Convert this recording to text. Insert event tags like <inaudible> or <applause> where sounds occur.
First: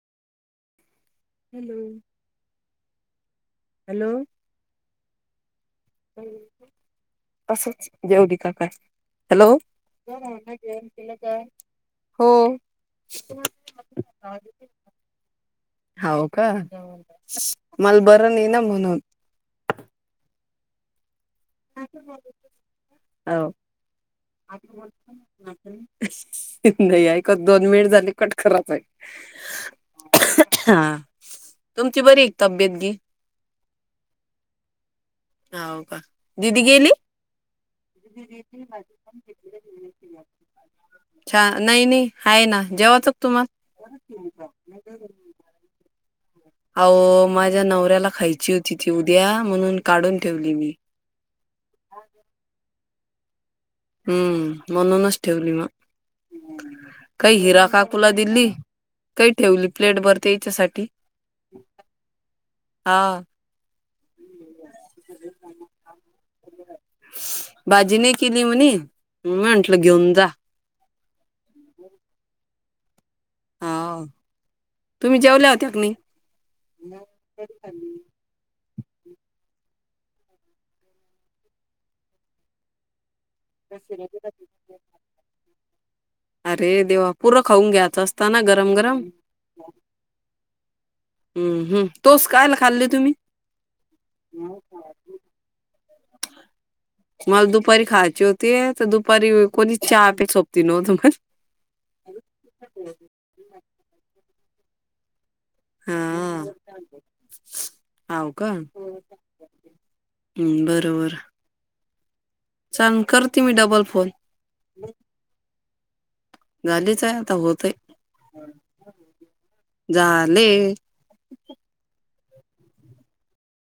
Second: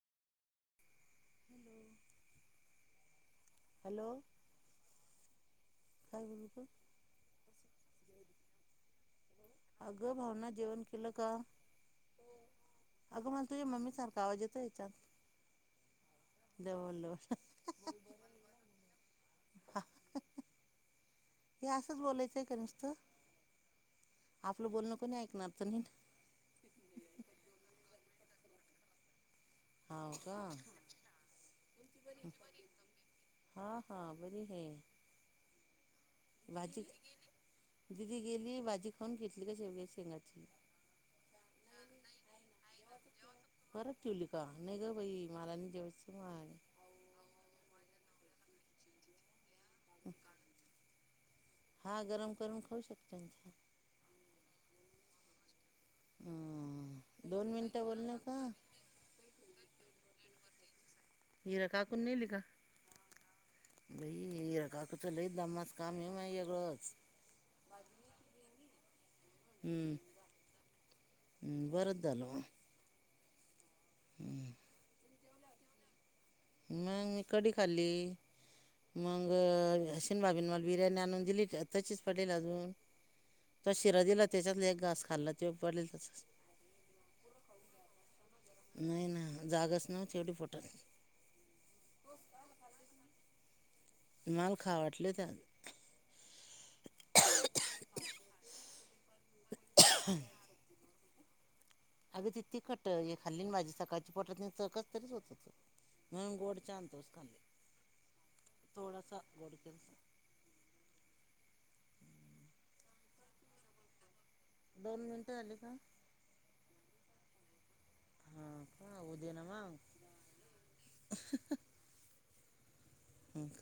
Hello. Hello. काय. <unintelligible> असचं जेवली का काय? हॅलो. अगं भावना जेवण केलं का <unintelligible> हो. अगं मला तुझ्या मम्मीसारखा आवाज येतो याच्यात हाव का जवळजवळ मल बर नही ना म्हणून. हे असंच बोलायचंय का नुसत? हो आपलं बोलणं कोणी ऐकणार तर नाही? नाही ऐकत दोन मिनिट झाले कट कराचय. हाव का? तुमची बरी आहे का तब्येत गी हा हा बरीय हे. हाव का? दिदी भाजी गेली. दिदी गेली भाजी खाऊन घेतली कसे शेंगाची. छा नाही नाही आहे ना जेवाच परत केली तुम्हाला का? नाहीग बाई. मलान चोडीच मा. अहो माझ्या नवऱ्याला खायची होती ती उद्या म्हणून काढून ठेवली मी. हा गरम करून खाऊ शकतो. हम्म म्हणूनच ठेवली मग हम्म काही दोन हिरा मिनिटं काकूला बोलणं का दिली. काही ठेवली प्लेट भरते याच्यासाठी. हिरा काकून नेल का बई हिरा काक चलत द मस् का आमही मग वगळंच. बाजी नाही केली म्हनी म म्हटलं घेऊन जा. बर झाल. हा हम्म. तुम्ही जेवला होत्या नाही. मग मी कडी खाल्ली. मग शिनवा <unintelligible> बिर्याणी आणून दिली त तशीच पडलेल अजून. तो शिरा दिला त्याच्यातल एक घास खाल्ला त्यो पडला तसच. अरे देवा पूर्ण खाऊन घ्यायचं असत ना गरम गरम. नाही ना जागाच नव्हती एवढी पोटात हम्म हम्म तोच काय - ला खाल्ले तुम्ही. माल खा वाटले त्या. मला दुपारी खायची होती तर दुपारी कोणी चहा पे सोपती नव्हत मग. अग तिकी खट खाल्ली भाजी सकाळची पटतकच तरीच होत हो तो. म हा गोडचांतोस्कली हाव का हम्म, थोडासा गोडचल. बरोबर. चाल करते मी डबल फोन. दोन मिनिटं झाली का? झालीच आहे आता होतय. हा का उ दे ना म. झाले हां का.